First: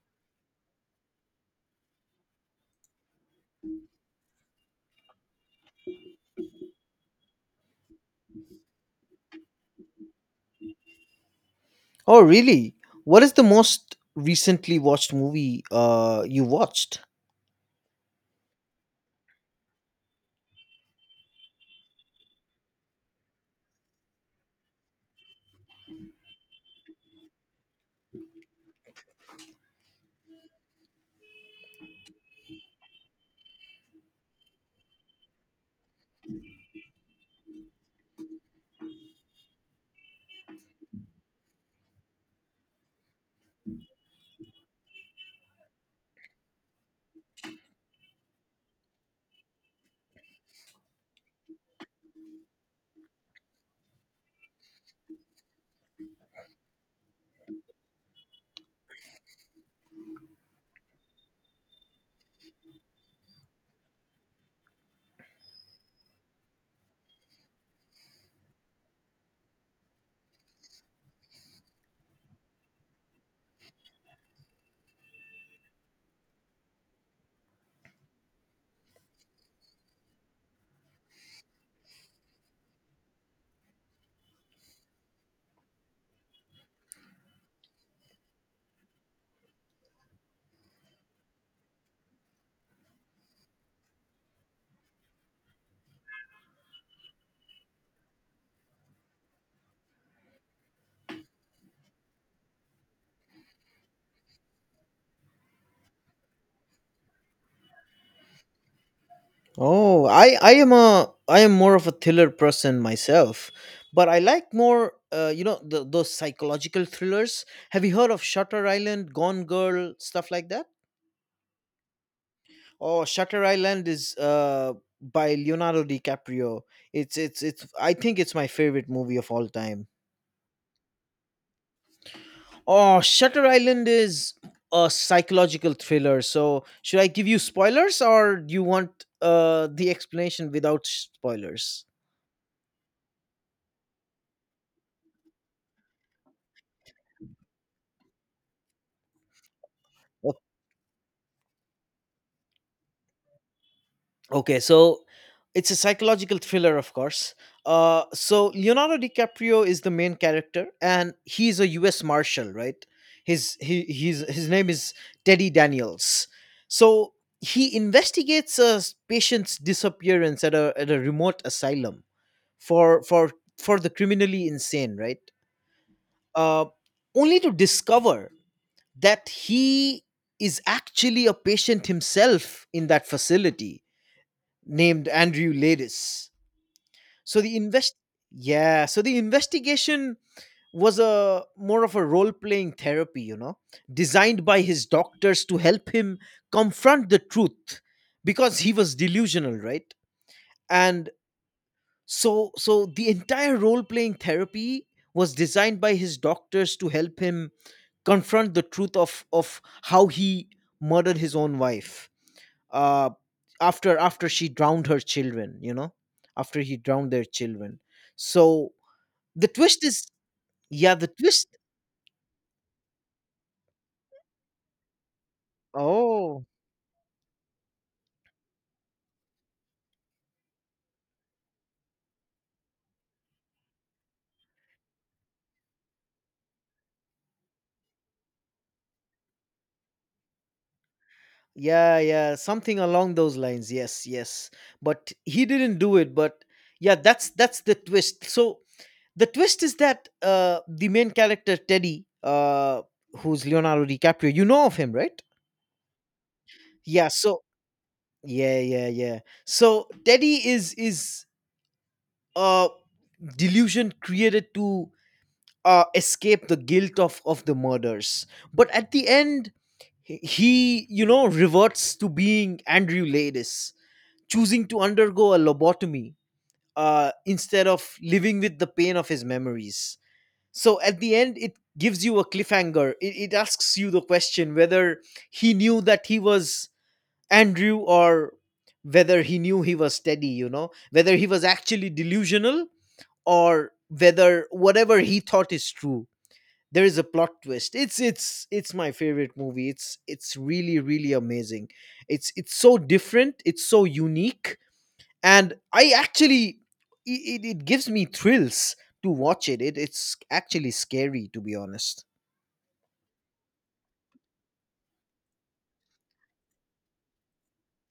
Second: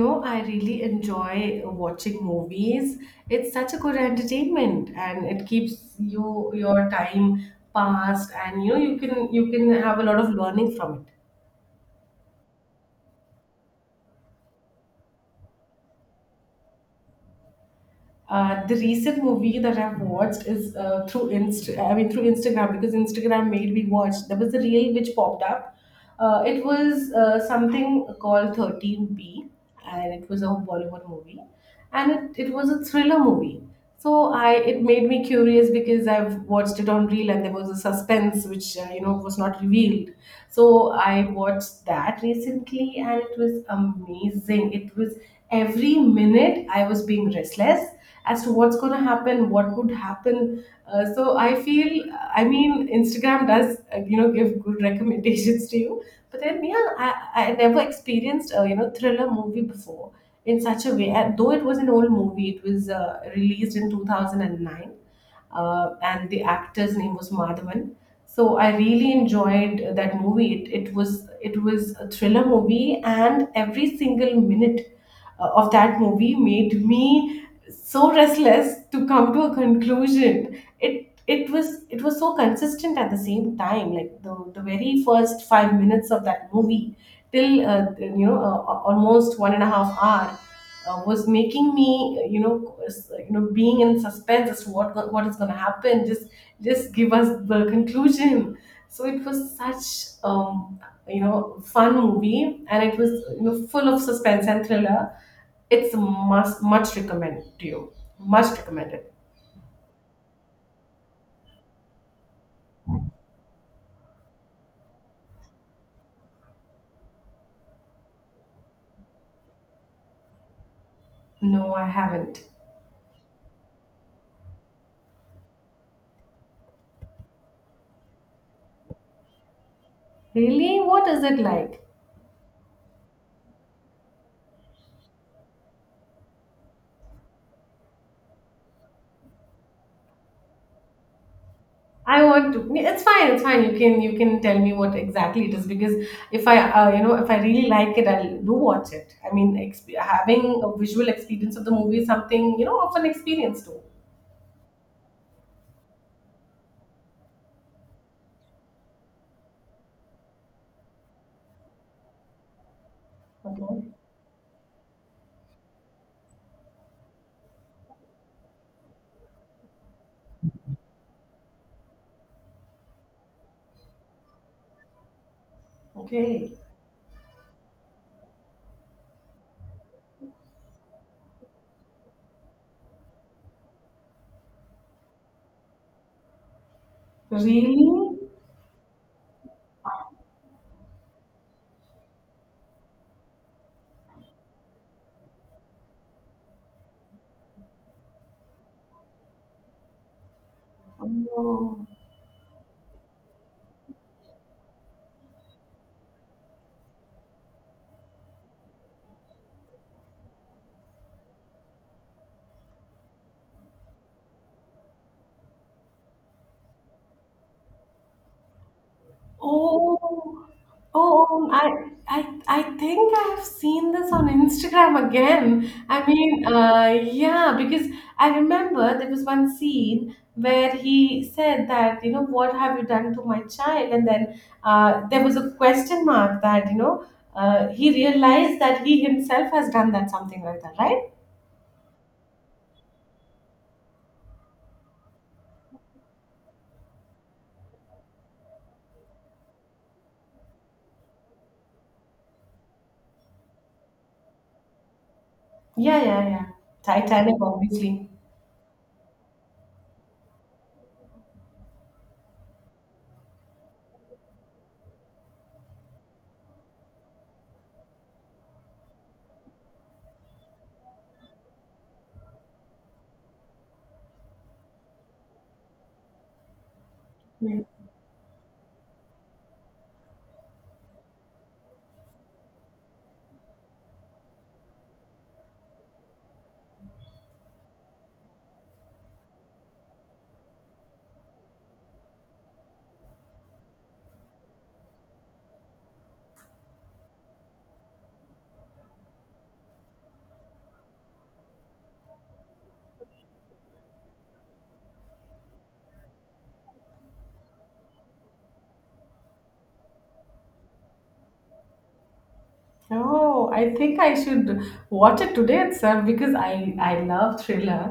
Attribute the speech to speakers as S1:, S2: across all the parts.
S1: No, I really enjoy watching movies. It's such a good entertainment and it keeps you your time passed and you know you can have a lot of learning from it.
S2: Oh, really? What is the most recently watched movie you watched?
S1: The recent movie that I've watched is through Insta I mean through Instagram because Instagram made me watch. There was a reel which popped up. It was something called 13B, and it was a Bollywood movie, and it was a thriller movie. So I it made me curious because I've watched it on reel and there was a suspense which was not revealed. So I watched that recently and it was amazing. It was every minute I was being restless as to what's going to happen, what would happen. So I feel, I mean, Instagram does give good recommendations to you, but then yeah, I never experienced a thriller movie before in such a way, and though it was an old movie, it was released in 2009, and the actor's name was Madhavan. So I really enjoyed that movie. It was it was a thriller movie, and every single minute of that movie made me so restless to come to a conclusion. It was it was so consistent at the same time, like the very first 5 minutes of that movie till almost 1.5 hours was making me uh, you know being in suspense as to what is going to happen. Just give us the conclusion. So it was such um, you know fun movie, and it was, you know, full of suspense and thriller. It's a must much recommend to you. Much recommended.
S2: Oh, I am more of a thriller person myself, but I like more those psychological thrillers. Have you heard of Shutter Island, Gone Girl, stuff like that?
S1: No, I haven't.
S2: Oh, Shutter Island is by Leonardo DiCaprio. It's I think it's my favorite movie of all time.
S1: Really? What is it like?
S2: Oh, Shutter Island is a psychological thriller. So, should I give you spoilers or do you want the explanation without spoilers?
S1: I want to. Yeah, it's fine. It's fine. You can tell me what exactly it is, because if I, if I really like it, I'll do watch it. I mean,
S2: O-
S1: having a visual experience of the movie is something, you know, of an experience too.
S2: Okay, so it's a psychological thriller, of course. Leonardo DiCaprio is the main character, and he's a U.S. Marshal, right?
S1: Okay.
S2: His name is Teddy Daniels. So he investigates a patient's disappearance at a remote asylum for for for the criminally insane, right.
S1: Okay.
S2: uh, Only to discover that he is actually a patient himself in that facility, named Andrew Ladis. So the
S1: Really?
S2: invest Yeah, so the investigation was a more of a role playing therapy, you know, designed by his doctors to help him confront the truth, because he was delusional, right? And
S1: Oh.
S2: so, so the entire role playing therapy was designed by his doctors to help him confront the truth of how he murdered his own wife, uh, after she drowned her children. After he drowned their children. So the twist is,
S1: Oh.
S2: yeah, the
S1: Oh,
S2: twist.
S1: I I think I have seen this on Instagram again. I
S2: Oh,
S1: mean, yeah, because I remember there was one scene where he said that, you know, what have you done to my child? And then there was a question mark that, you know, he realized that he himself has done that, something like that, right?
S2: yeah, yeah, something along those lines. Yes, yes. But he didn't do it. But yeah, that's the twist. So the twist is that the main character Teddy, who's Leonardo DiCaprio, you know of him, right?
S1: Yeah, yeah, yeah.
S2: Yeah.
S1: Titanic,
S2: So
S1: obviously.
S2: yeah, yeah, yeah. So Teddy is a delusion created to escape the guilt of the murders, but at the end, you know, reverts to being Andrew Ladis, choosing to undergo a lobotomy instead of living with the pain of his memories. So at the end it gives you a cliffhanger. It asks you the question whether he knew that he was Andrew, or whether he knew he was Teddy, you know, whether he was actually delusional, or whether whatever he thought is true. There is a plot twist. It's my favorite movie. It's really really amazing. It's so different, it's so unique. And i actually i- it, it gives me thrills to watch it. It's actually scary, to be honest.
S1: Oh, I think I should watch it today itself because I love thriller.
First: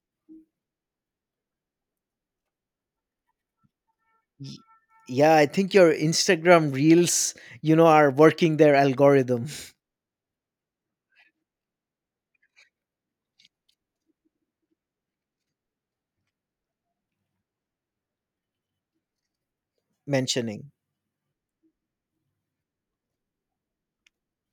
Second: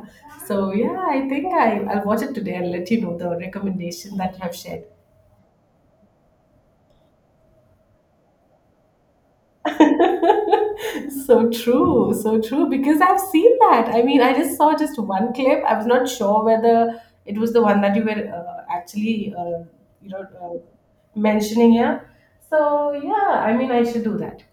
S1: So yeah, I think I'll watch it today, and let you know the recommendation that you have
S2: Y-
S1: shared.
S2: yeah, I think your Instagram reels, you know, are working their algorithm.
S1: So true, so true. Because I've seen that. I mean, I just saw just one clip. I was not sure whether it was the one that you were actually you know
S2: Mentioning.
S1: mentioning here. So yeah, I mean, I should do that.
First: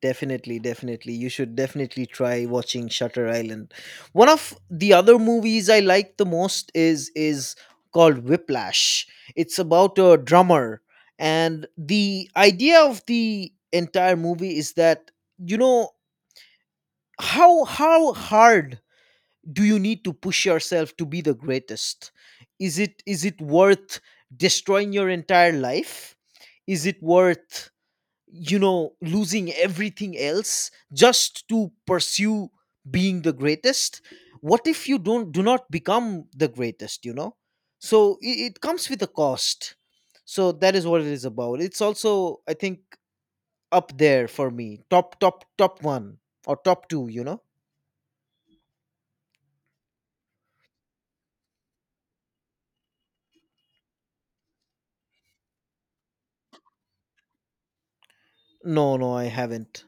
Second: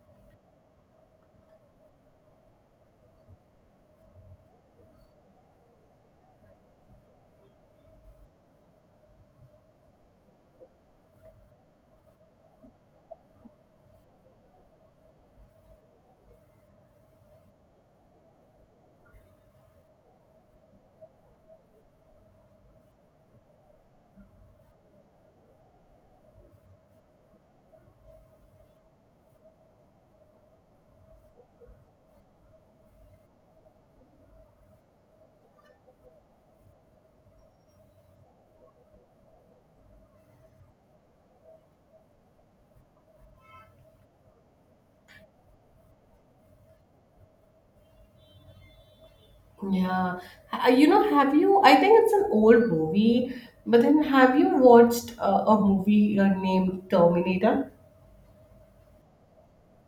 S2: Definitely, definitely. You should definitely try watching Shutter Island. One of the other movies I like the most is called Whiplash. It's about a drummer, and the idea of the entire movie is that, you know, how hard do you need to push yourself to be the greatest? Is it worth destroying your entire life? Is it worth, you know, losing everything else just to pursue being the greatest? What if you don't do not become the greatest, you know? So it comes with a cost. So that is what it is about. It's also, I think, up there for me, top one or top two, you know.
S1: Yeah. You know, have you? I think it's an old movie, but then have you watched a movie named Terminator?
S2: No, no, I haven't.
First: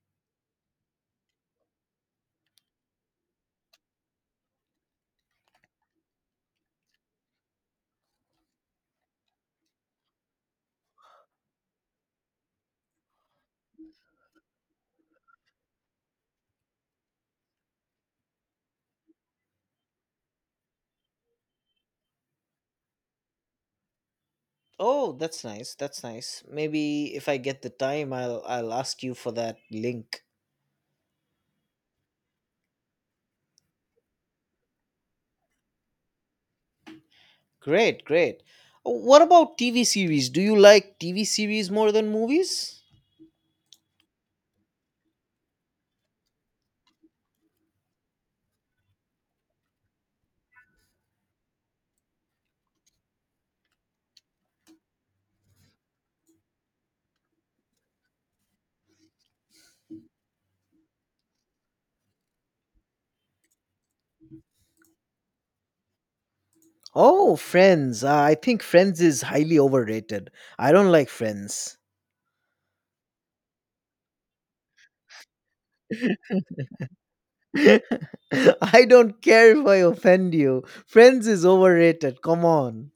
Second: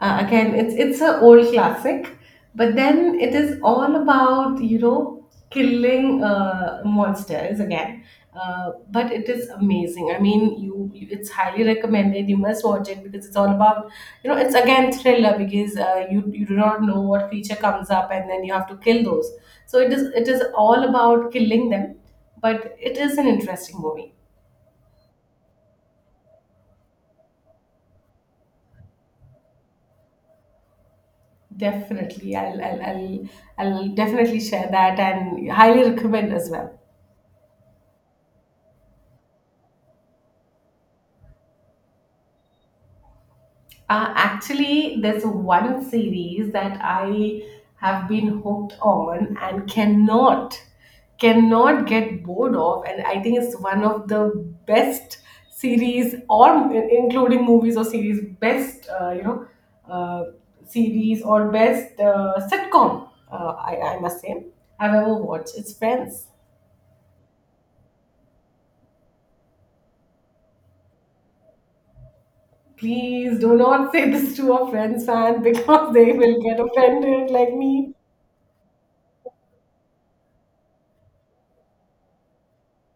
S1: Again, it's a old classic, but then it is all about, you know, killing monsters again. But it is amazing. I mean, you, it's highly recommended. You must watch it because it's all about, you know, it's again thriller because you do not know what creature comes up, and then you have to kill those. So it is all about killing them, but it is an interesting movie.
S2: Oh, that's nice, that's nice. Maybe if I get the time, I'll ask you for that link.
S1: Definitely, I'll definitely share that and highly recommend as well.
S2: Great, great. What about TV series? Do you like TV series more than movies?
S1: Actually, there's one series that I have been hooked on and cannot cannot get bored of, and I think it's one of the best series, or including movies or series, best uh, series or best sitcom. I must say I've ever watched. It's Friends.
S2: Oh, Friends. I think Friends is highly overrated. I don't like Friends.
S1: Please do not say this to a Friends fan because they will get offended like
S2: I
S1: me.
S2: don't care if I offend you. Friends is overrated. Come on.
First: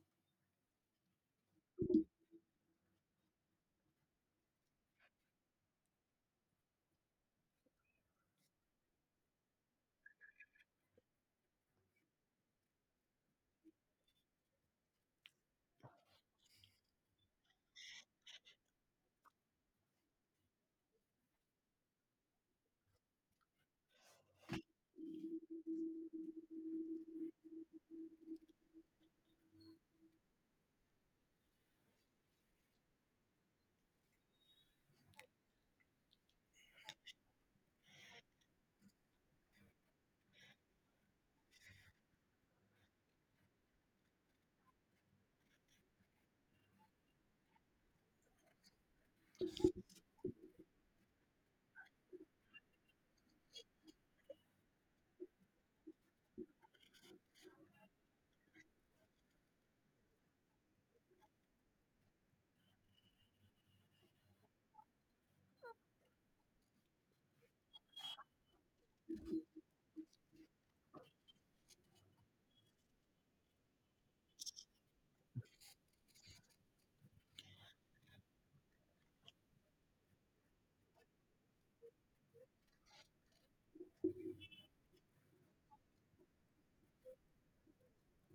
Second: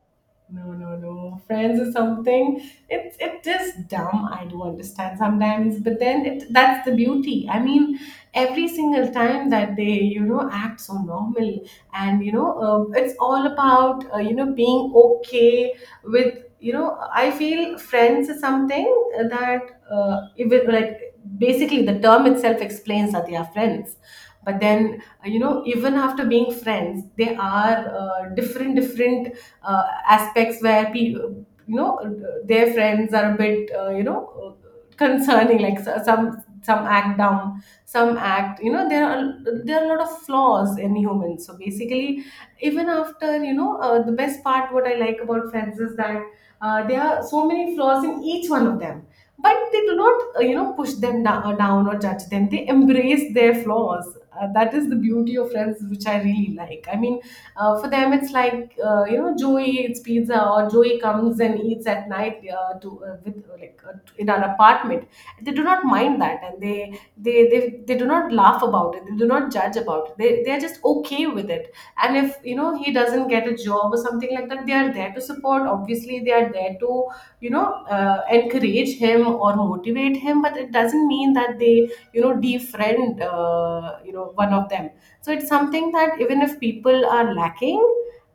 S1: No, no, no. Friends or something. It is dumb. I do understand sometimes, but then it that's the beauty. I mean, every single time that you know, act so normal, and you know, it's all about being okay with you know. I feel Friends is something that even, like, basically the term itself explains that they are friends, but then, even after being friends, there are different different aspects where people, you know, their friends are a bit concerning, like, some act dumb, some act, you know, there are a lot of flaws in humans. So basically, even after, you know, the best part what I like about Friends is that there are so many flaws in each one of them, but they do not, push them down or judge them. They embrace their flaws. That is the beauty of Friends, which I really like. I mean, for them it's like, you know, Joey eats pizza, or Joey comes and eats at night to with like in our apartment. They do not mind that, and they they, they do not laugh about it, they do not judge about it. They are just okay with it. And if, you know, he doesn't get a job or something like that, they are there to support. Obviously, they are there to, you know, encourage him or motivate him, but it doesn't mean that they, you know, defriend, one of them. So it's something that even if people are lacking,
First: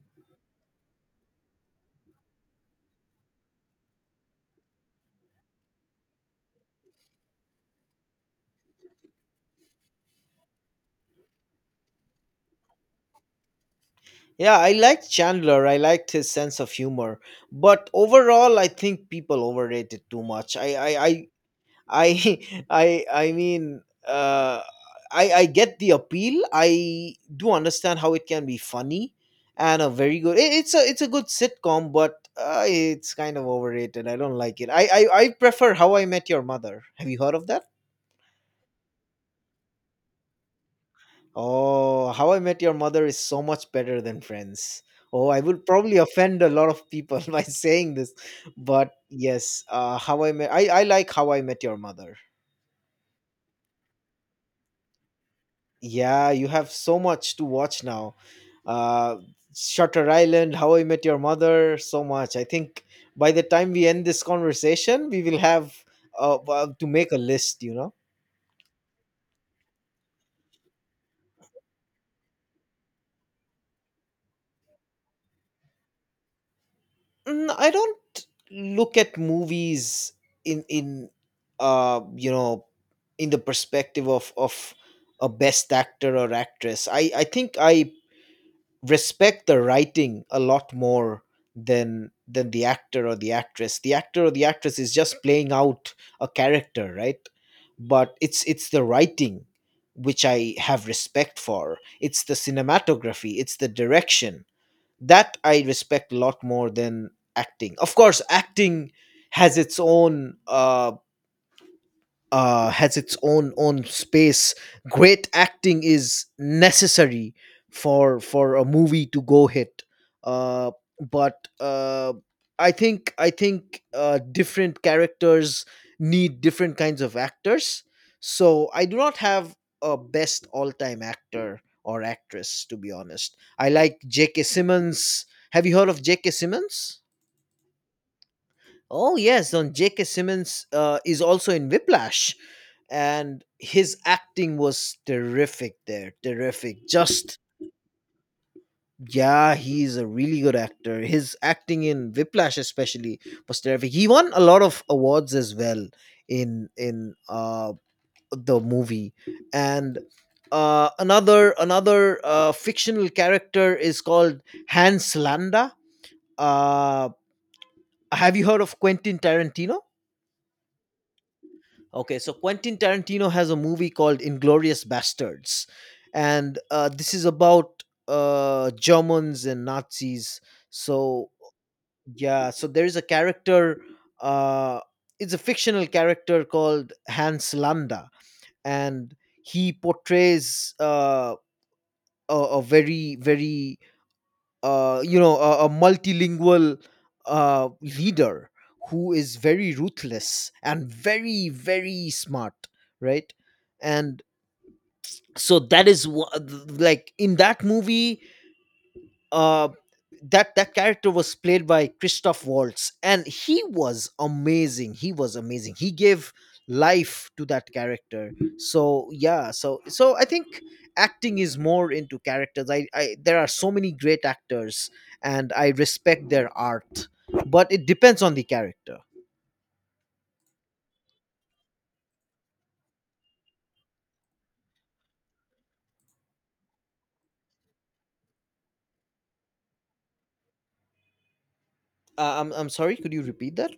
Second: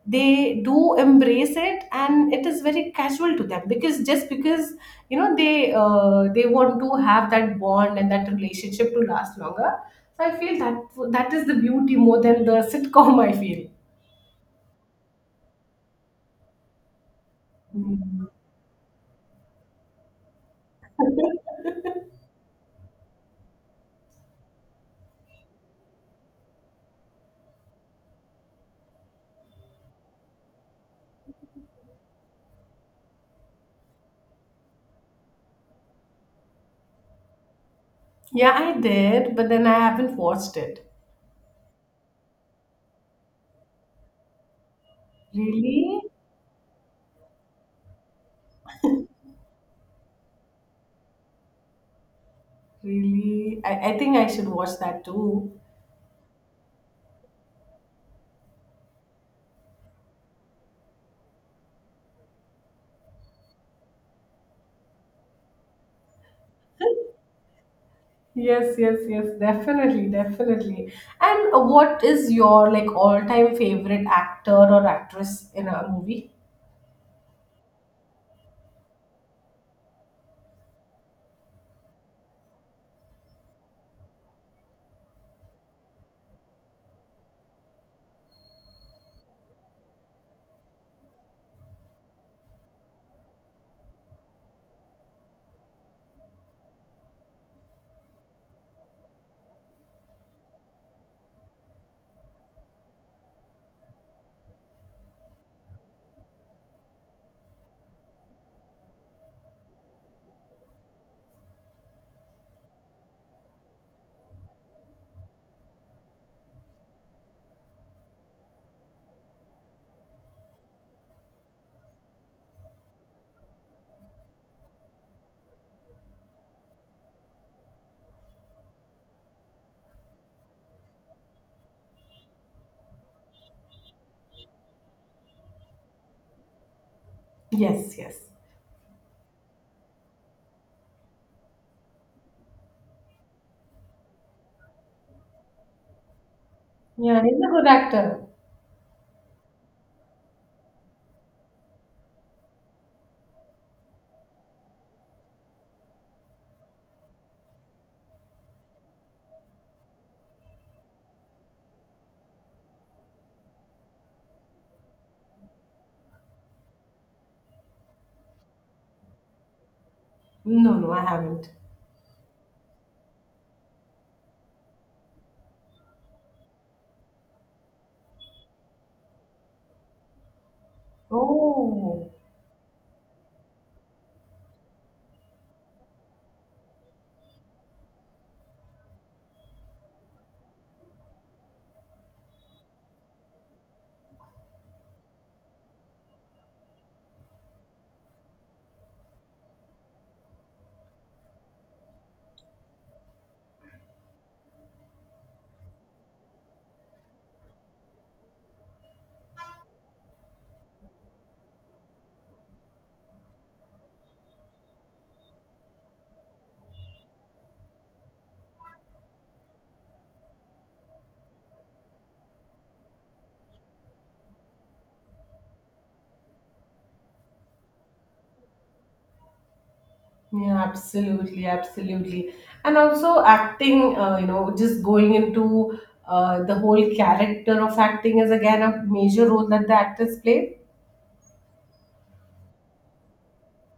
S1: they do embrace it, and it is very casual to them, because just because, you know, they want to have that bond and that relationship to last longer. So I feel that that is the beauty more than the sitcom, I feel.
S2: Yeah, I liked Chandler. I liked his sense of humor. But overall, I think people overrate it too much. I I I I I mean, uh, I get the appeal. I do understand how it can be funny and a very good. It, it's a good sitcom, but it's kind of overrated. I don't like it. I prefer How I Met Your Mother. Have you heard of that?
S1: Yeah, I did, but then I haven't watched it.
S2: Oh, How I Met Your Mother is so much better than Friends. Oh, I would probably
S1: Really?
S2: offend a lot of people by saying this, but yes, How I Met I like How I Met Your Mother.
S1: Really? I think I should watch that too.
S2: Yeah, you have so much to watch now. Uh, Shutter Island, How I Met Your Mother, so much. I think by the time we end this conversation, we will have to make a list. You know.
S1: Yes, yes, yes, definitely, definitely. And what is your, like, all-time favorite actor or actress in a movie?
S2: Mm, I don't look at movies in you know in the perspective of a best actor or actress. I think I respect the writing a lot more than the actor or the actress. The actor or the actress is just playing out a character, right? But it's the writing which I have respect for. It's the cinematography, it's the direction that I respect a lot more than acting. Of course, acting has its own has its own space. Great acting is necessary for a movie to go hit. Uh, but I think different characters need different kinds of actors. So I do not have a best all time actor or actress, to be honest. I like J.K. Simmons. Have you heard of J.K. Simmons?
S1: Yes, yes.
S2: Oh yes, on J.K. Simmons is also in Whiplash, and his acting was terrific there. Terrific.
S1: Yeah, he's
S2: Just
S1: a good actor.
S2: yeah, he's a really good actor. His acting in Whiplash especially was terrific. He won a lot of awards as well in the movie, and another fictional character is called Hans Landa. Uh, have you heard of Quentin Tarantino?
S1: No, no, I haven't.
S2: Okay, so Quentin Tarantino has a movie called Inglorious Bastards, and this is about Germans and Nazis. So
S1: Oh,
S2: yeah, so there is a character. Uh, it's a fictional character called Hans Landa, and he portrays a very very you know a multilingual leader who is very ruthless and very smart, right? And so that is like in that movie, uh, that character was played by Christoph Waltz, and he was amazing. He was amazing. He gave life to that character. So yeah, so so I think acting is more into characters. I there are so many great actors, and I respect their art, but it depends on the character.
S1: yeah, absolutely, absolutely. And also acting, you know, just going into the whole character of acting is again a major role that the actors play.
S2: I'm sorry. Could you repeat that?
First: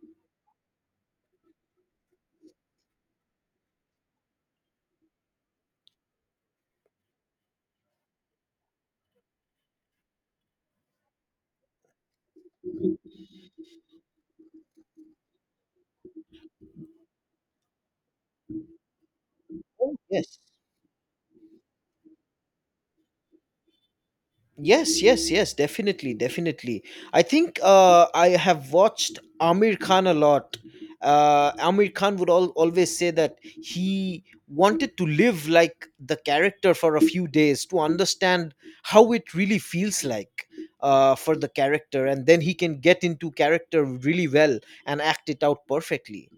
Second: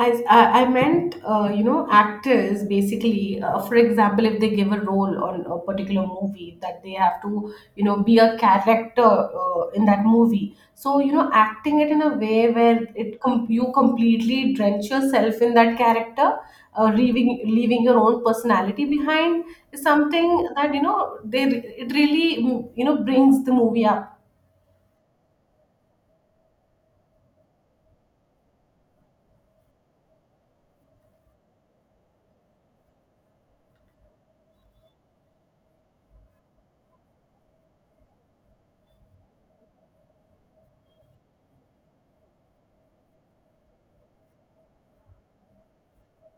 S1: I meant, you know, actors basically, for example, if they give a role on a particular movie, that they have to, you know, be a character in that movie. So, you know, acting it in a way where you completely drench yourself in that character, leaving your own personality behind is
S2: Oh yes,
S1: something that, you know, it really, you know, brings the movie up.
S2: yes, yes, yes, definitely, definitely. I think I have watched Amir Khan a lot. Amir Khan would always say that he wanted to live like the character for a few days to understand how it really feels like for the character, and then he can get into character really well and act it out perfectly.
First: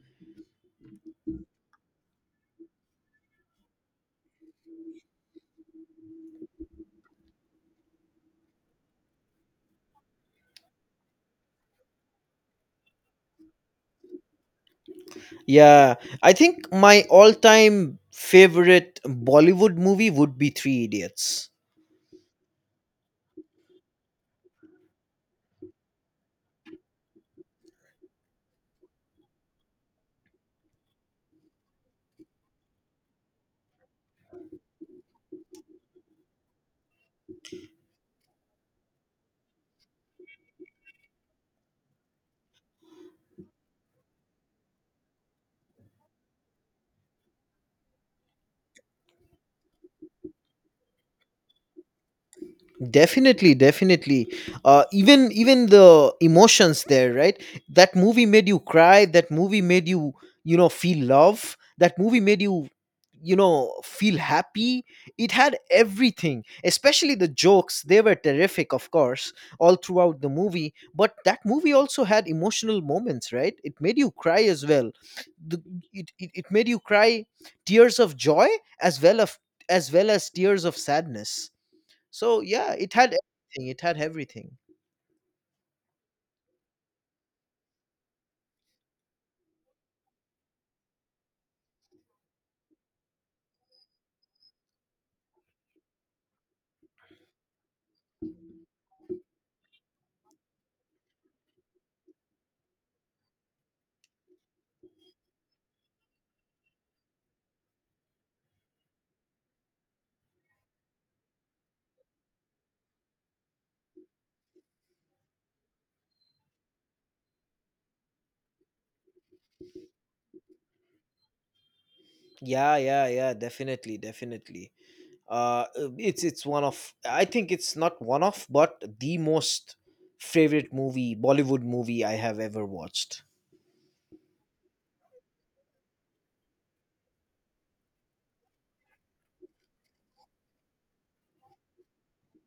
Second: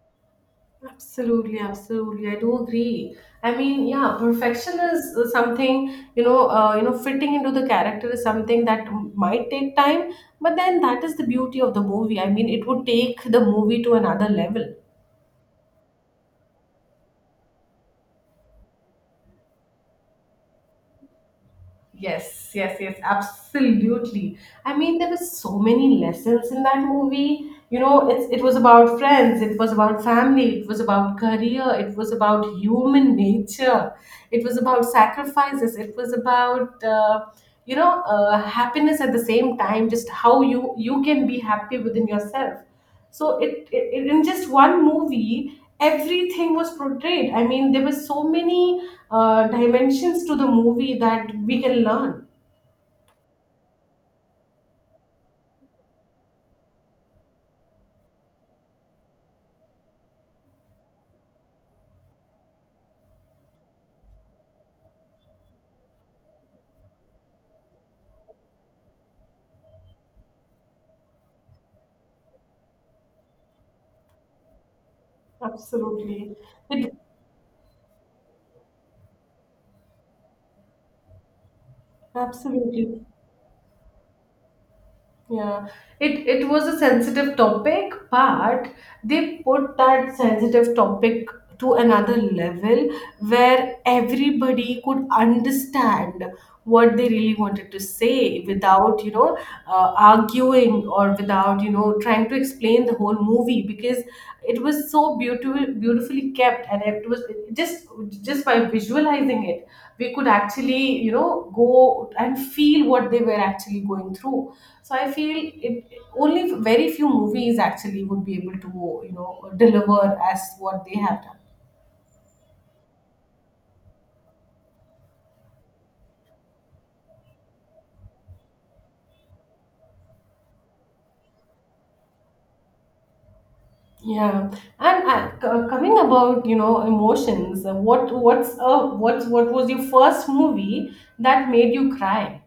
S1: Absolutely, absolutely. I do agree. I mean, yeah, perfection is something you know, fitting into the character is something that might take time, but then that is the beauty of the movie. I mean, it would take the movie to another level.
S2: Yeah, I think my all time favorite Bollywood movie would be Three Idiots.
S1: Yes, yes, yes, absolutely. I mean, there were so many lessons in that movie. You know, it was about friends, it was about family, it was about career, it was about human nature, it was about sacrifices, it was about happiness at the same time. Just how you can be happy within yourself. So in just one movie, everything was portrayed. I mean, there were so many dimensions to the movie that we can learn.
S2: Definitely, definitely. Even the emotions there, right? That movie made you cry, that movie made you, you know, feel love, that movie made you, you know, feel happy. It had everything, especially the jokes. They were terrific, of course, all throughout the movie. But that movie also had emotional moments, right? It made you cry as well. the, it, it,
S1: Absolutely.
S2: it made you
S1: It,
S2: cry tears of joy as well, as tears of sadness. So yeah, it
S1: absolutely.
S2: had everything. It had everything.
S1: Yeah, it was a sensitive topic, but they put that sensitive topic to another level where everybody could understand what they really wanted to say without, you know, arguing, or without, you know, trying to explain the whole movie, because it was so beautiful, beautifully kept, and it was just just by visualizing it, we could actually, you know, go and feel what they were actually going through. So I feel it only very few movies actually would be able to, you know, deliver as what they have done.
S2: Yeah, yeah, yeah, definitely, definitely. It's one of, I think it's not one of, but the most favorite movie, Bollywood movie I have ever watched.
S1: Yeah. And coming about, you know, emotions, what what's what was your first movie that made you cry?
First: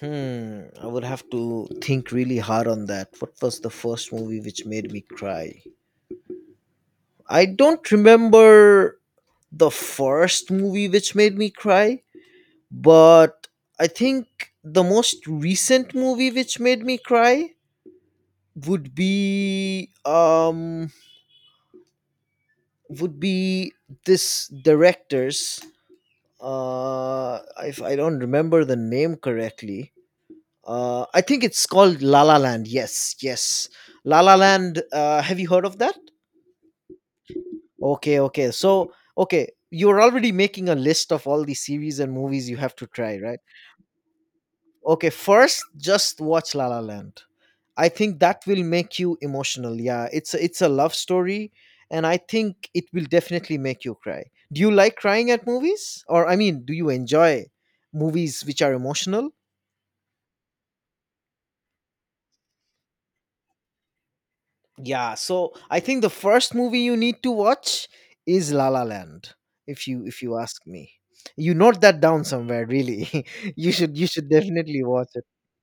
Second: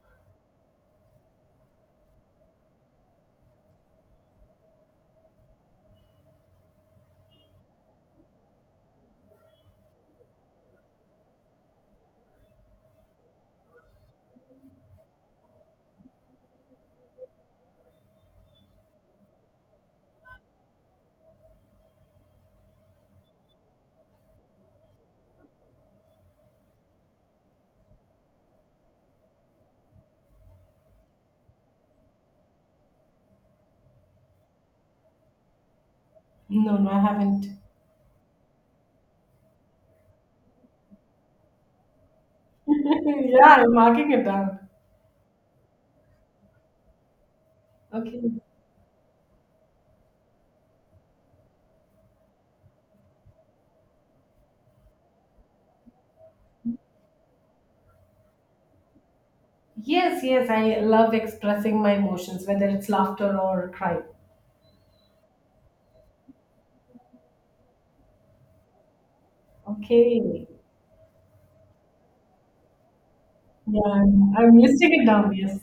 S2: Hmm, I would have to think really hard on that. What was the first movie which made me cry? I don't remember the first movie which made me cry, but I think the most recent movie which made me cry would be would be this director's, if I don't remember the name correctly. Uh, I think it's called La La Land. Yes, yes. La La Land, have you heard of that?
S1: No, no, I haven't.
S2: Okay, okay. So, okay, you're already making a list of all the series and movies you have to try, right?
S1: Yeah, I'm marking it down.
S2: Okay, first just watch La La Land. I think
S1: Okay.
S2: that will make you emotional. Yeah, it's a love story, and I think it will definitely make you cry. Do you like crying at movies, or I mean, do you enjoy movies which are emotional?
S1: Yes, yes, I love expressing my emotions, whether it's laughter or crying.
S2: Yeah, so I think the first movie you need to watch is La La Land. If you
S1: Okay.
S2: ask me, you note that down somewhere. Really,
S1: Yeah,
S2: you should
S1: I'm
S2: definitely
S1: listing it
S2: watch it.
S1: down. Yes.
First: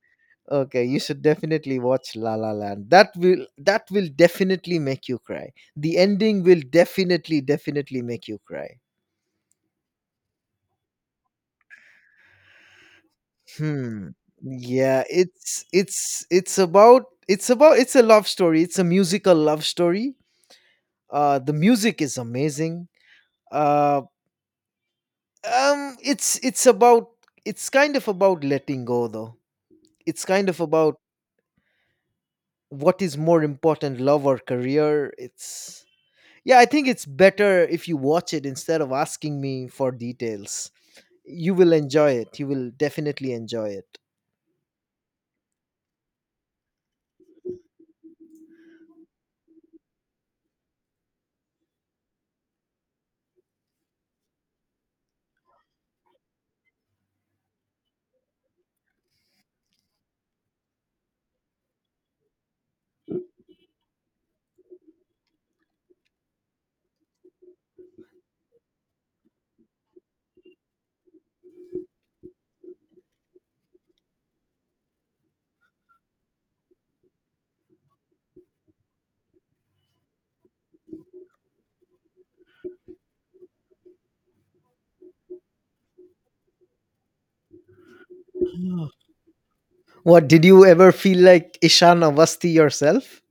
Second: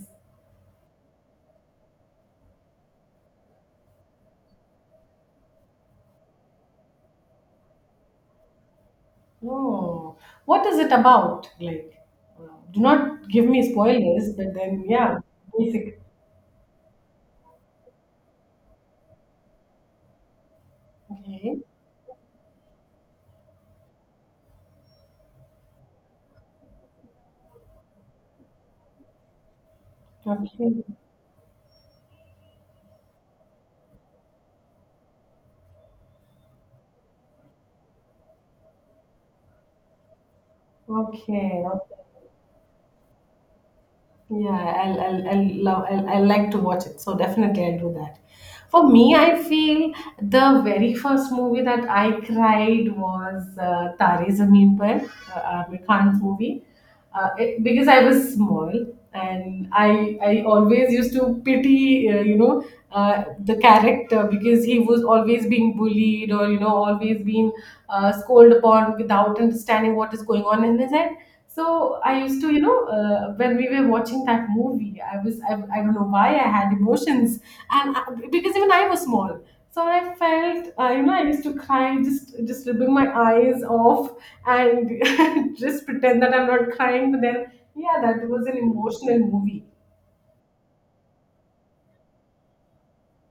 S2: Okay, you should definitely watch La La Land. That will definitely make you cry. The ending will definitely make you cry.
S1: Oh, what is it about? Like, uh, do not give me
S2: Hmm.
S1: spoilers, but then,
S2: Yeah,
S1: yeah, basic.
S2: it's a love story. It's a musical love story. Uh, the
S1: Okay.
S2: music is amazing. Uh it's about it's kind of about letting go though. It's kind of
S1: Okay.
S2: about what is more important, love or career. It's yeah, I think it's better if you watch it instead of asking me for details. You
S1: Okay.
S2: will
S1: Okay.
S2: enjoy it. You will definitely enjoy it.
S1: Yeah, I'll like to watch it. So definitely I'll do that. For me, I feel the very first movie that I cried was Tare Zameen Par, Aamir Khan's movie, because I was small, and I always used to pity, the character, because he was always being bullied or always being scolded upon without understanding what is going on in his head. So I used to, when we were watching that movie, I don't know why I had emotions, and I, because even I was small, so I felt, I used to cry, just rubbing my eyes off, and just pretend that I'm not crying. But then, yeah, that was an
S2: Yeah.
S1: emotional movie.
S2: What did you ever feel like Ishan Avasti yourself?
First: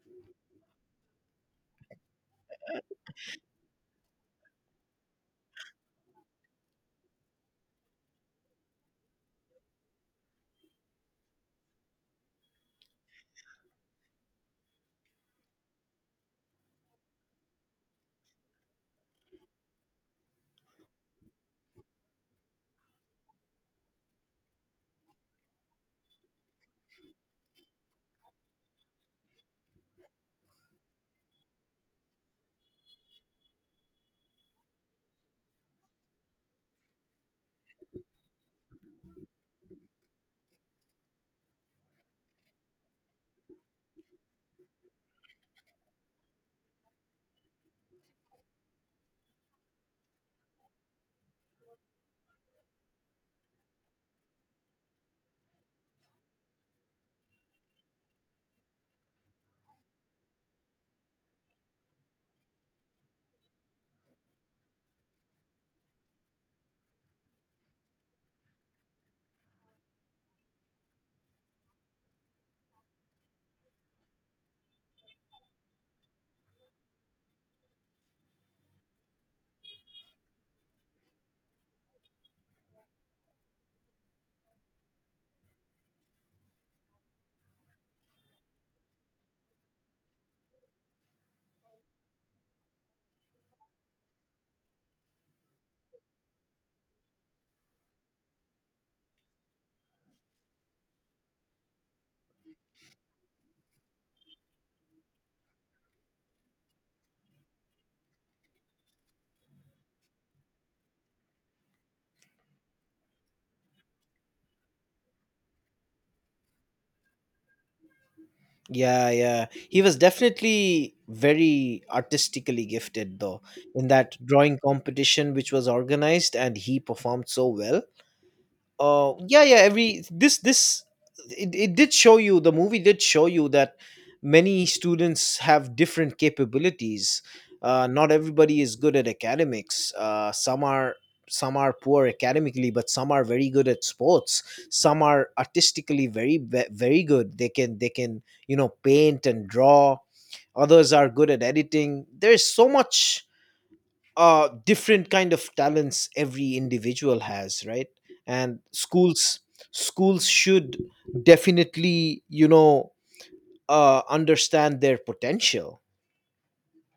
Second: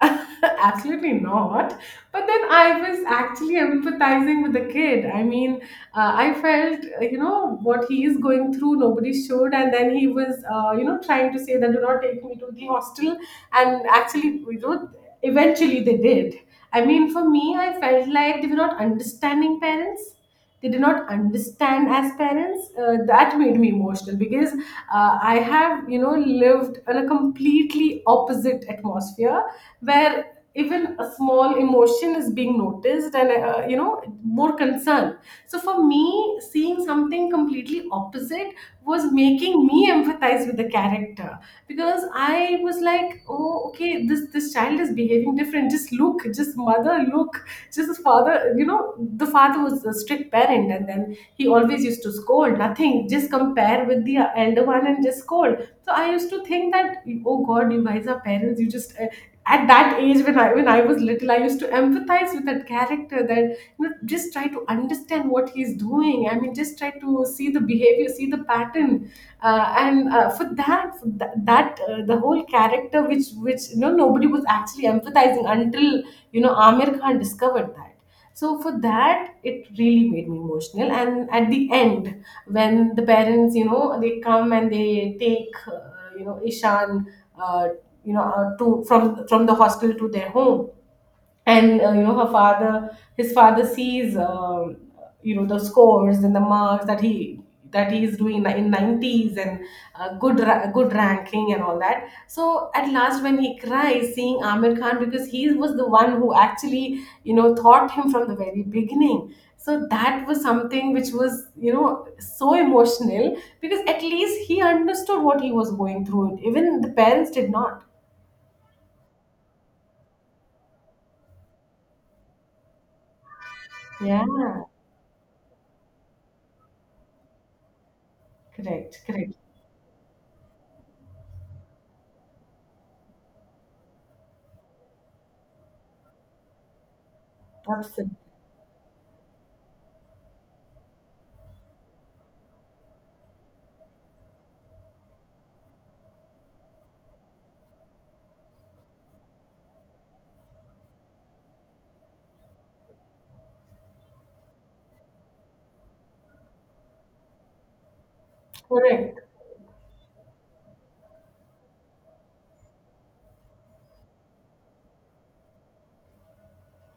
S1: Absolutely not. But then I was actually empathizing with the kid. I mean, I felt, what he is going through, nobody should. And then he was, trying to say that do not take me to the hostel. And actually, eventually they did. I mean, for me, I felt like they were not understanding parents. They did not understand as parents. That made me emotional, because I have, lived in a completely opposite atmosphere, where even a small emotion is being noticed and, more concern. So for me, seeing something completely opposite was making me empathize with the character. Yeah, because I was like, oh, okay, this child is behaving different. Just look, just mother look, just father, you know, the father was a strict parent, and then he always used to scold, nothing, just compare with the elder one and just scold. So I used to think that, oh god, you guys are parents, you just at that age, when I was little, I used to empathize with that character, that, just try to understand what he's doing. I mean, just try to see the behavior, see the pattern, and for that, the whole character, which nobody was actually empathizing, until Amir Khan discovered that. So for that, it really made me emotional. And at the end, when the parents, they come and they take, Ishan, uh, you know, to from the hospital to their home, and her father his father sees the scores and the marks that he is doing in 90s, and good ranking and all that. So at last, when he cries seeing Amir Khan, because he was the one who actually, taught him from the very beginning. So that was something which was, so emotional, because at least he understood what he was going through. Even the parents did not.
S2: Yeah, yeah. He was definitely very artistically gifted, though, in that
S1: Yeah,
S2: drawing competition which was organized, and he performed so well.
S1: correct, correct.
S2: Yeah, yeah, every this it, it did show you, the movie did show you that many students have different capabilities. Not
S1: Absolutely.
S2: everybody is good at academics. Some are, some are poor academically, but some are very good at sports. Some are artistically very good, they can, they can, you know, paint and draw. Others are good at editing. There's so much different kind of talents every individual has, right? And
S1: Correct.
S2: schools, schools should definitely, you know, understand their potential.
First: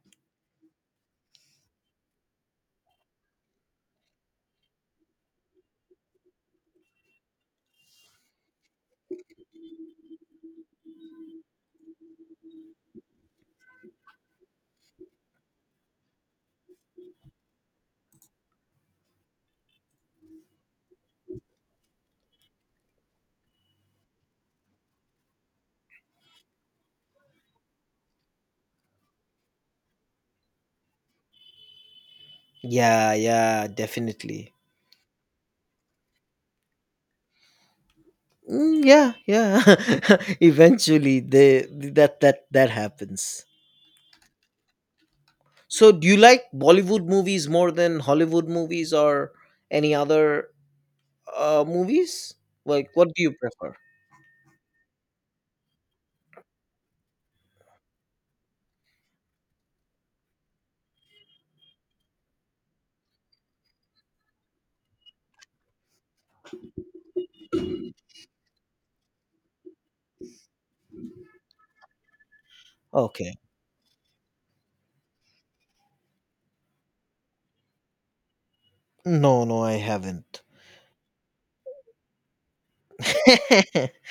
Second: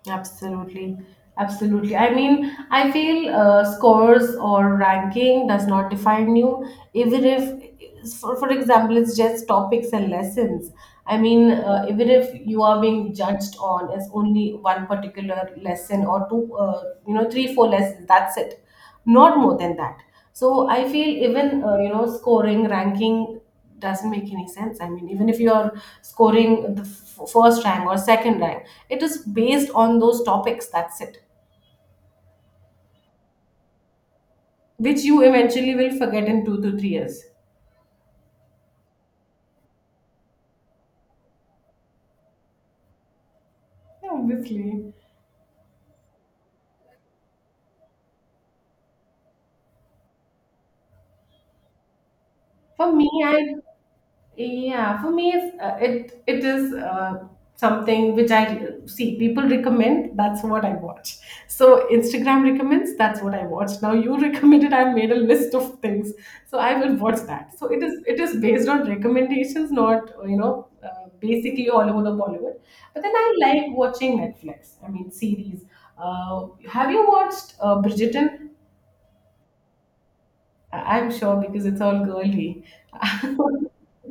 S1: Absolutely. Absolutely. I mean, I feel scores or ranking does not define you. Even if, for example, it's just topics and lessons. I mean, even if you are being judged on as only one particular lesson or two, three, four lessons, that's it. Not more than that. So I feel even, scoring, ranking doesn't make any sense. I mean, even if you're scoring the first rank or second rank, it is based on those topics. That's it,
S2: Yeah, yeah, definitely.
S1: which you eventually will forget in 2 to 3 years.
S2: Yeah, yeah, eventually they, that happens.
S1: Yeah. Obviously,
S2: So do you like Bollywood movies more than Hollywood movies, or any other movies? Like,
S1: for
S2: what
S1: me,
S2: do you
S1: I
S2: prefer?
S1: yeah, for me, it's, it it is something which I see people recommend. That's what I watch. So Instagram recommends. That's what I watch. Now you recommended. I made a list of things, so I will watch that. So it is based on recommendations, not basically all over the Bollywood. But then I
S2: Okay.
S1: like watching Netflix. I mean, series. Have you watched Bridgerton?
S2: No, no, I haven't.
S1: I- I'm sure, because it's all girly.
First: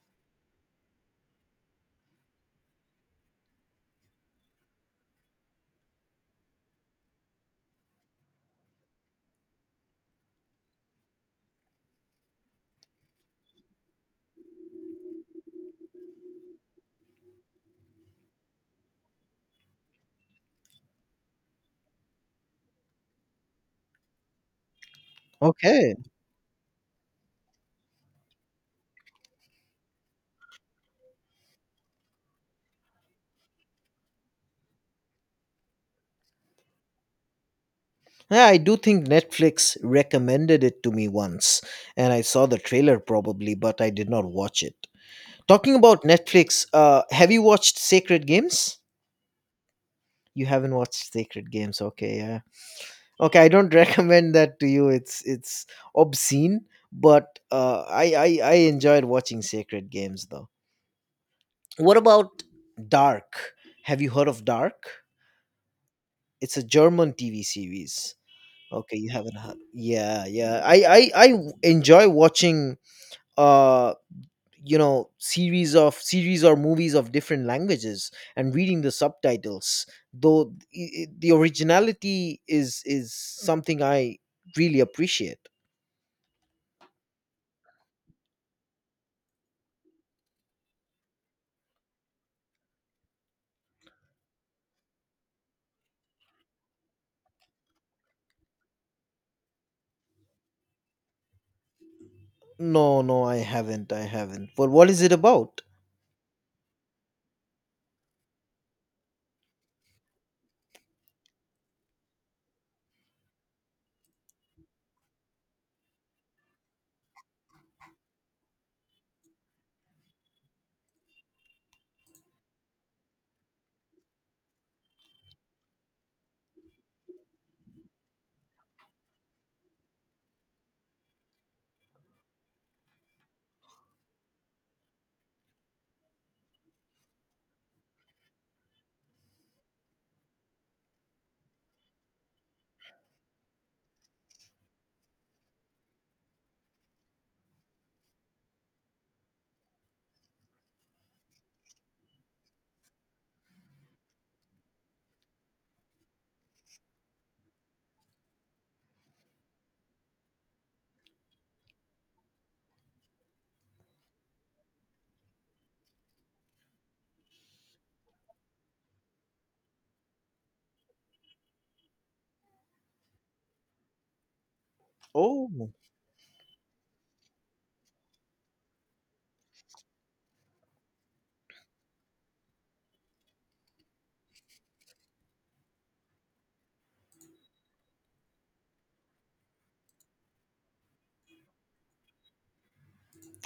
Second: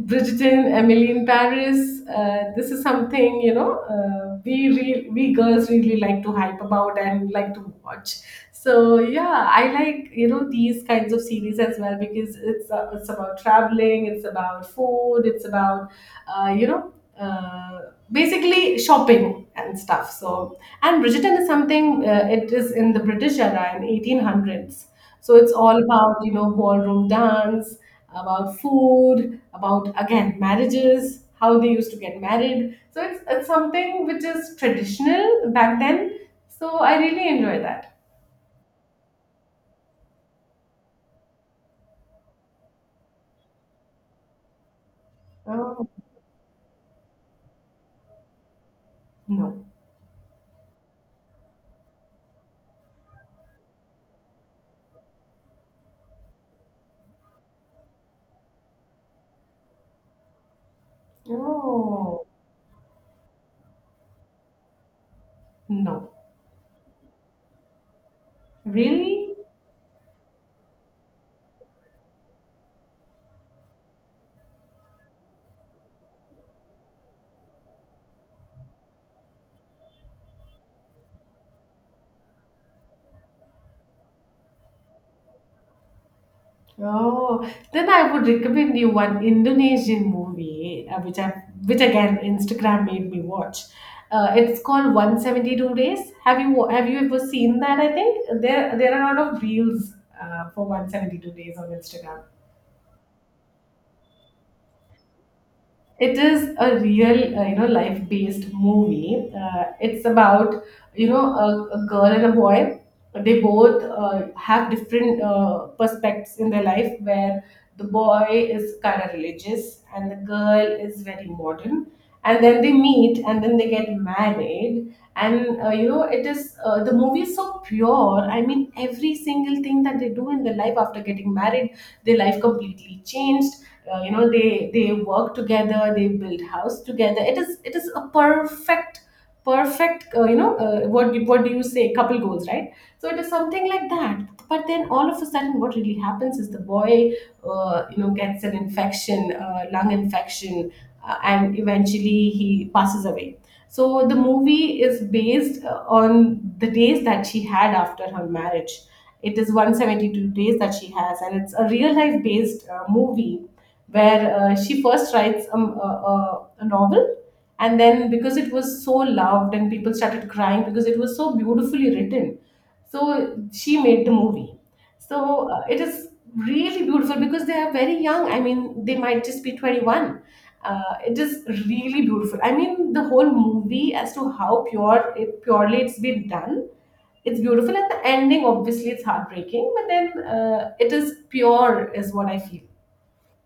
S1: Bridgerton, Emily in Paris. This is something we girls really like to hype about and like to watch. So yeah, I like these kinds of series as well, because it's about traveling, it's about food, it's about uh, you know basically shopping and stuff. So, and Bridgerton is something, it is in the British era in 1800s. So it's all
S2: Okay.
S1: about, ballroom dance, about food, about again marriages, how they used to get married. So it's something which is traditional back then. So I really enjoy that.
S2: Yeah, I do think Netflix recommended it to me once, and I saw the trailer probably, but I did not watch it. Talking
S1: Oh
S2: about Netflix, have you watched Sacred Games?
S1: no.
S2: You haven't watched Sacred Games, okay? Yeah. Okay, I don't recommend that to you. It's obscene, but I enjoyed watching Sacred Games though. What
S1: Oh
S2: about Dark? Have you heard of Dark?
S1: no.
S2: It's a German TV series. Okay, you
S1: Really?
S2: haven't had. Yeah, yeah. Enjoy watching uh you know, series of series or movies of different languages and reading the subtitles. Though the originality is something I really appreciate.
S1: Oh, then I would recommend you one Indonesian movie, which I which again Instagram made me watch. It's called 172 Days. Have you have you ever seen that? I think there are a lot of reels for 172 Days on Instagram.
S2: No, no, I haven't. I haven't. But what is it about?
S1: It is a real, life based movie. It's about, a girl and a boy. They both, have different perspectives in their life, where the boy is kind of religious and the girl is very modern. And then they meet, and then they get married. And it is, the movie is so pure. I mean, every single thing that they do in their life after getting married, their life completely changed. They work together, they build house together. It is a perfect, perfect, what do you say, couple goals, right? So it is something like that. But then all of a sudden, what really happens is the boy, gets an infection, lung infection, and eventually he passes away. So the movie is based, on the days that she had after her marriage. It is 172 days that she has, and it's a real life based movie, where she first writes a novel, and then, because it was so loved, and people started crying because it was so beautifully written, so she made the movie.
S2: Oh,
S1: So, it is really beautiful, because they are very young. I mean, they might just be 21. It is really beautiful. I mean, the whole movie, as to how pure it, purely it's been done. It's beautiful, and the ending, obviously it's heartbreaking, but then, it is pure, is what I feel.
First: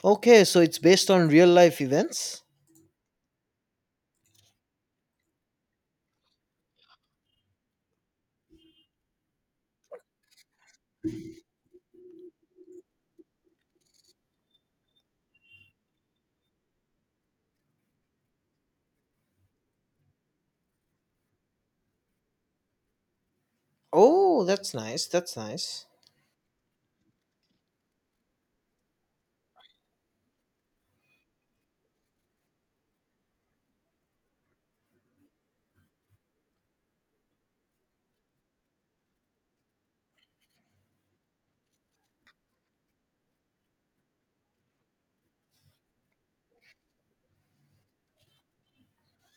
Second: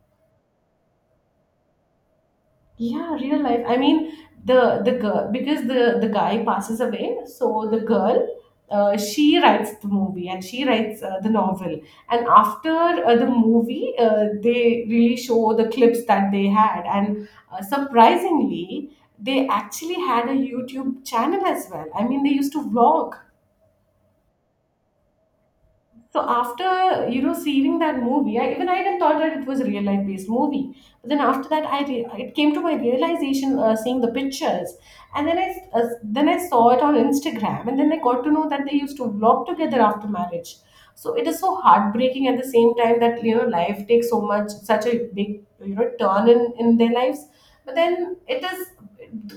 S2: okay. So it's based on real life events.
S1: Yeah, real life. I mean, the girl, because the guy passes away, so the girl, she writes the movie and she writes the novel. And after the movie, they really show the clips that they had, and surprisingly, they actually had a YouTube channel as well. I mean, they used to vlog.
S2: Oh, that's nice. That's nice.
S1: So after seeing that movie, I even thought that it was a real life based movie. But then after that, it came to my realization, seeing the pictures, and then then I saw it on Instagram, and then I got to know that they used to vlog together after marriage. So it is so heartbreaking, at the same time, that life takes so much, such a big, turn in their lives. But then it is,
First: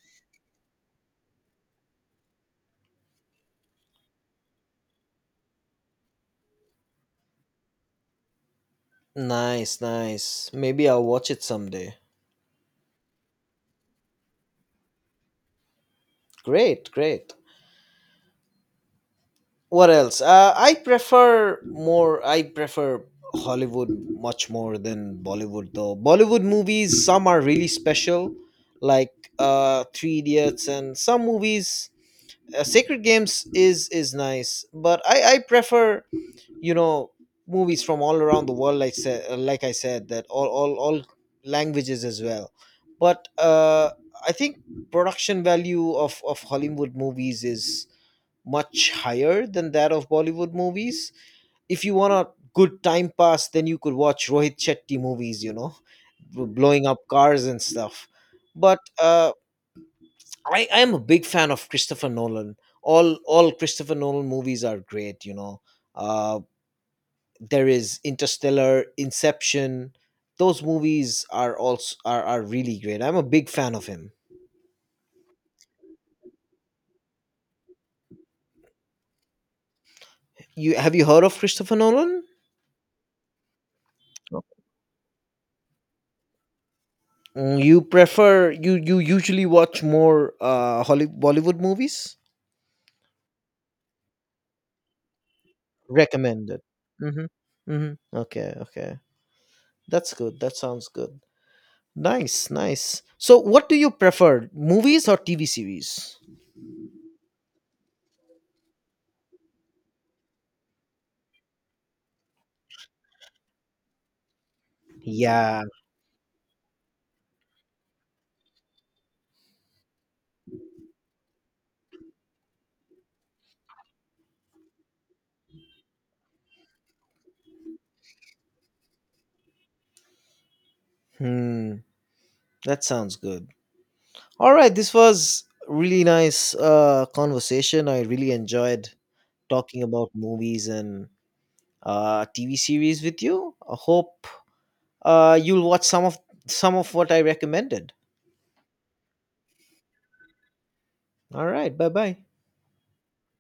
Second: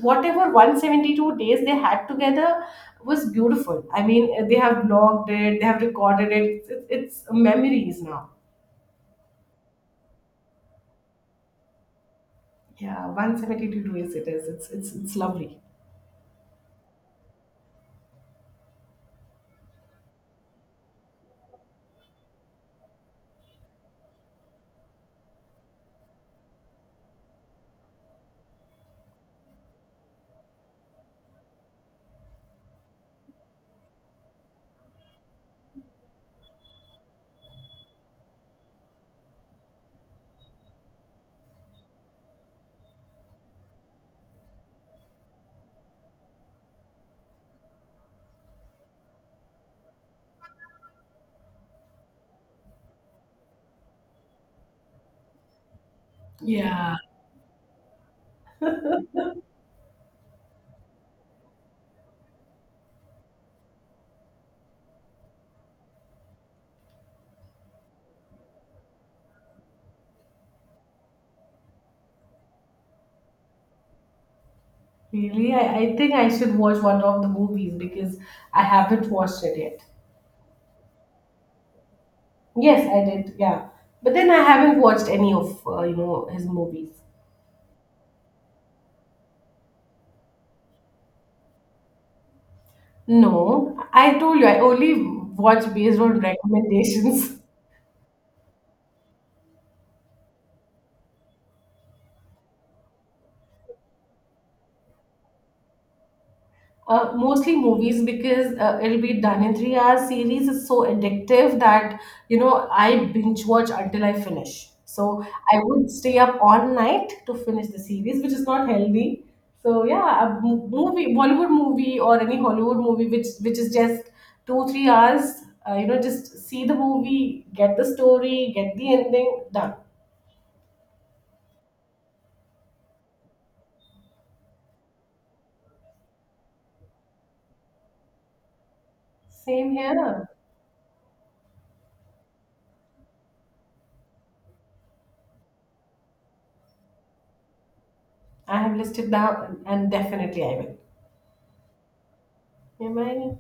S1: whatever 172 days they had together, was beautiful. I mean, they have logged it, they have recorded it. It's memories now.
S2: Nice, nice. Maybe I'll watch it someday.
S1: Yeah, 172 days it is. It's lovely.
S2: Great, great. What else? I prefer more, I prefer Hollywood much more than Bollywood, though Bollywood movies, some are really special, like Three Idiots and some movies. Sacred Games is nice, but I prefer, you know, movies from all around the world, like said like I said, that all languages as well. But I think production value of Hollywood movies is much higher than that of Bollywood movies. If you want a good time pass, then you could watch Rohit Chetty movies, you know, blowing
S1: Yeah.
S2: up cars and stuff. But I am a big fan of Christopher Nolan. All Christopher Nolan movies are great, you know. Uh, there is Interstellar, Inception. Those movies are are really great. I'm a big fan of him.
S1: Really, I think I should watch one of the movies, because I haven't watched it yet.
S2: You, have you heard of Christopher Nolan?
S1: Yes, I did. Yeah, but then I haven't watched any of his movies.
S2: Mm, you prefer, you usually watch more Bollywood movies?
S1: No, I told you, I only watch based on
S2: Recommended. Mm-hmm.
S1: recommendations.
S2: Mm-hmm. Okay, okay. That's good. That sounds good. Nice, nice. So what do you prefer? Movies or TV series?
S1: Mostly movies, because it'll be done in 3 hours. Series is so addictive, that I binge watch until I finish. So I
S2: Yeah.
S1: would stay up all night to finish the series, which is not healthy. So yeah, a movie, Bollywood movie or any Hollywood movie, which is just 2 to 3 hours. Just see the movie, get the story, get the ending, done.
S2: Hmm. That sounds good. All right, this was really nice conversation. I really enjoyed
S1: Same
S2: talking about
S1: here.
S2: movies and TV series with you. I hope you'll watch some of what I recommended.
S1: I have listed down, and definitely I will.
S2: All right. Bye bye.
S1: Am I?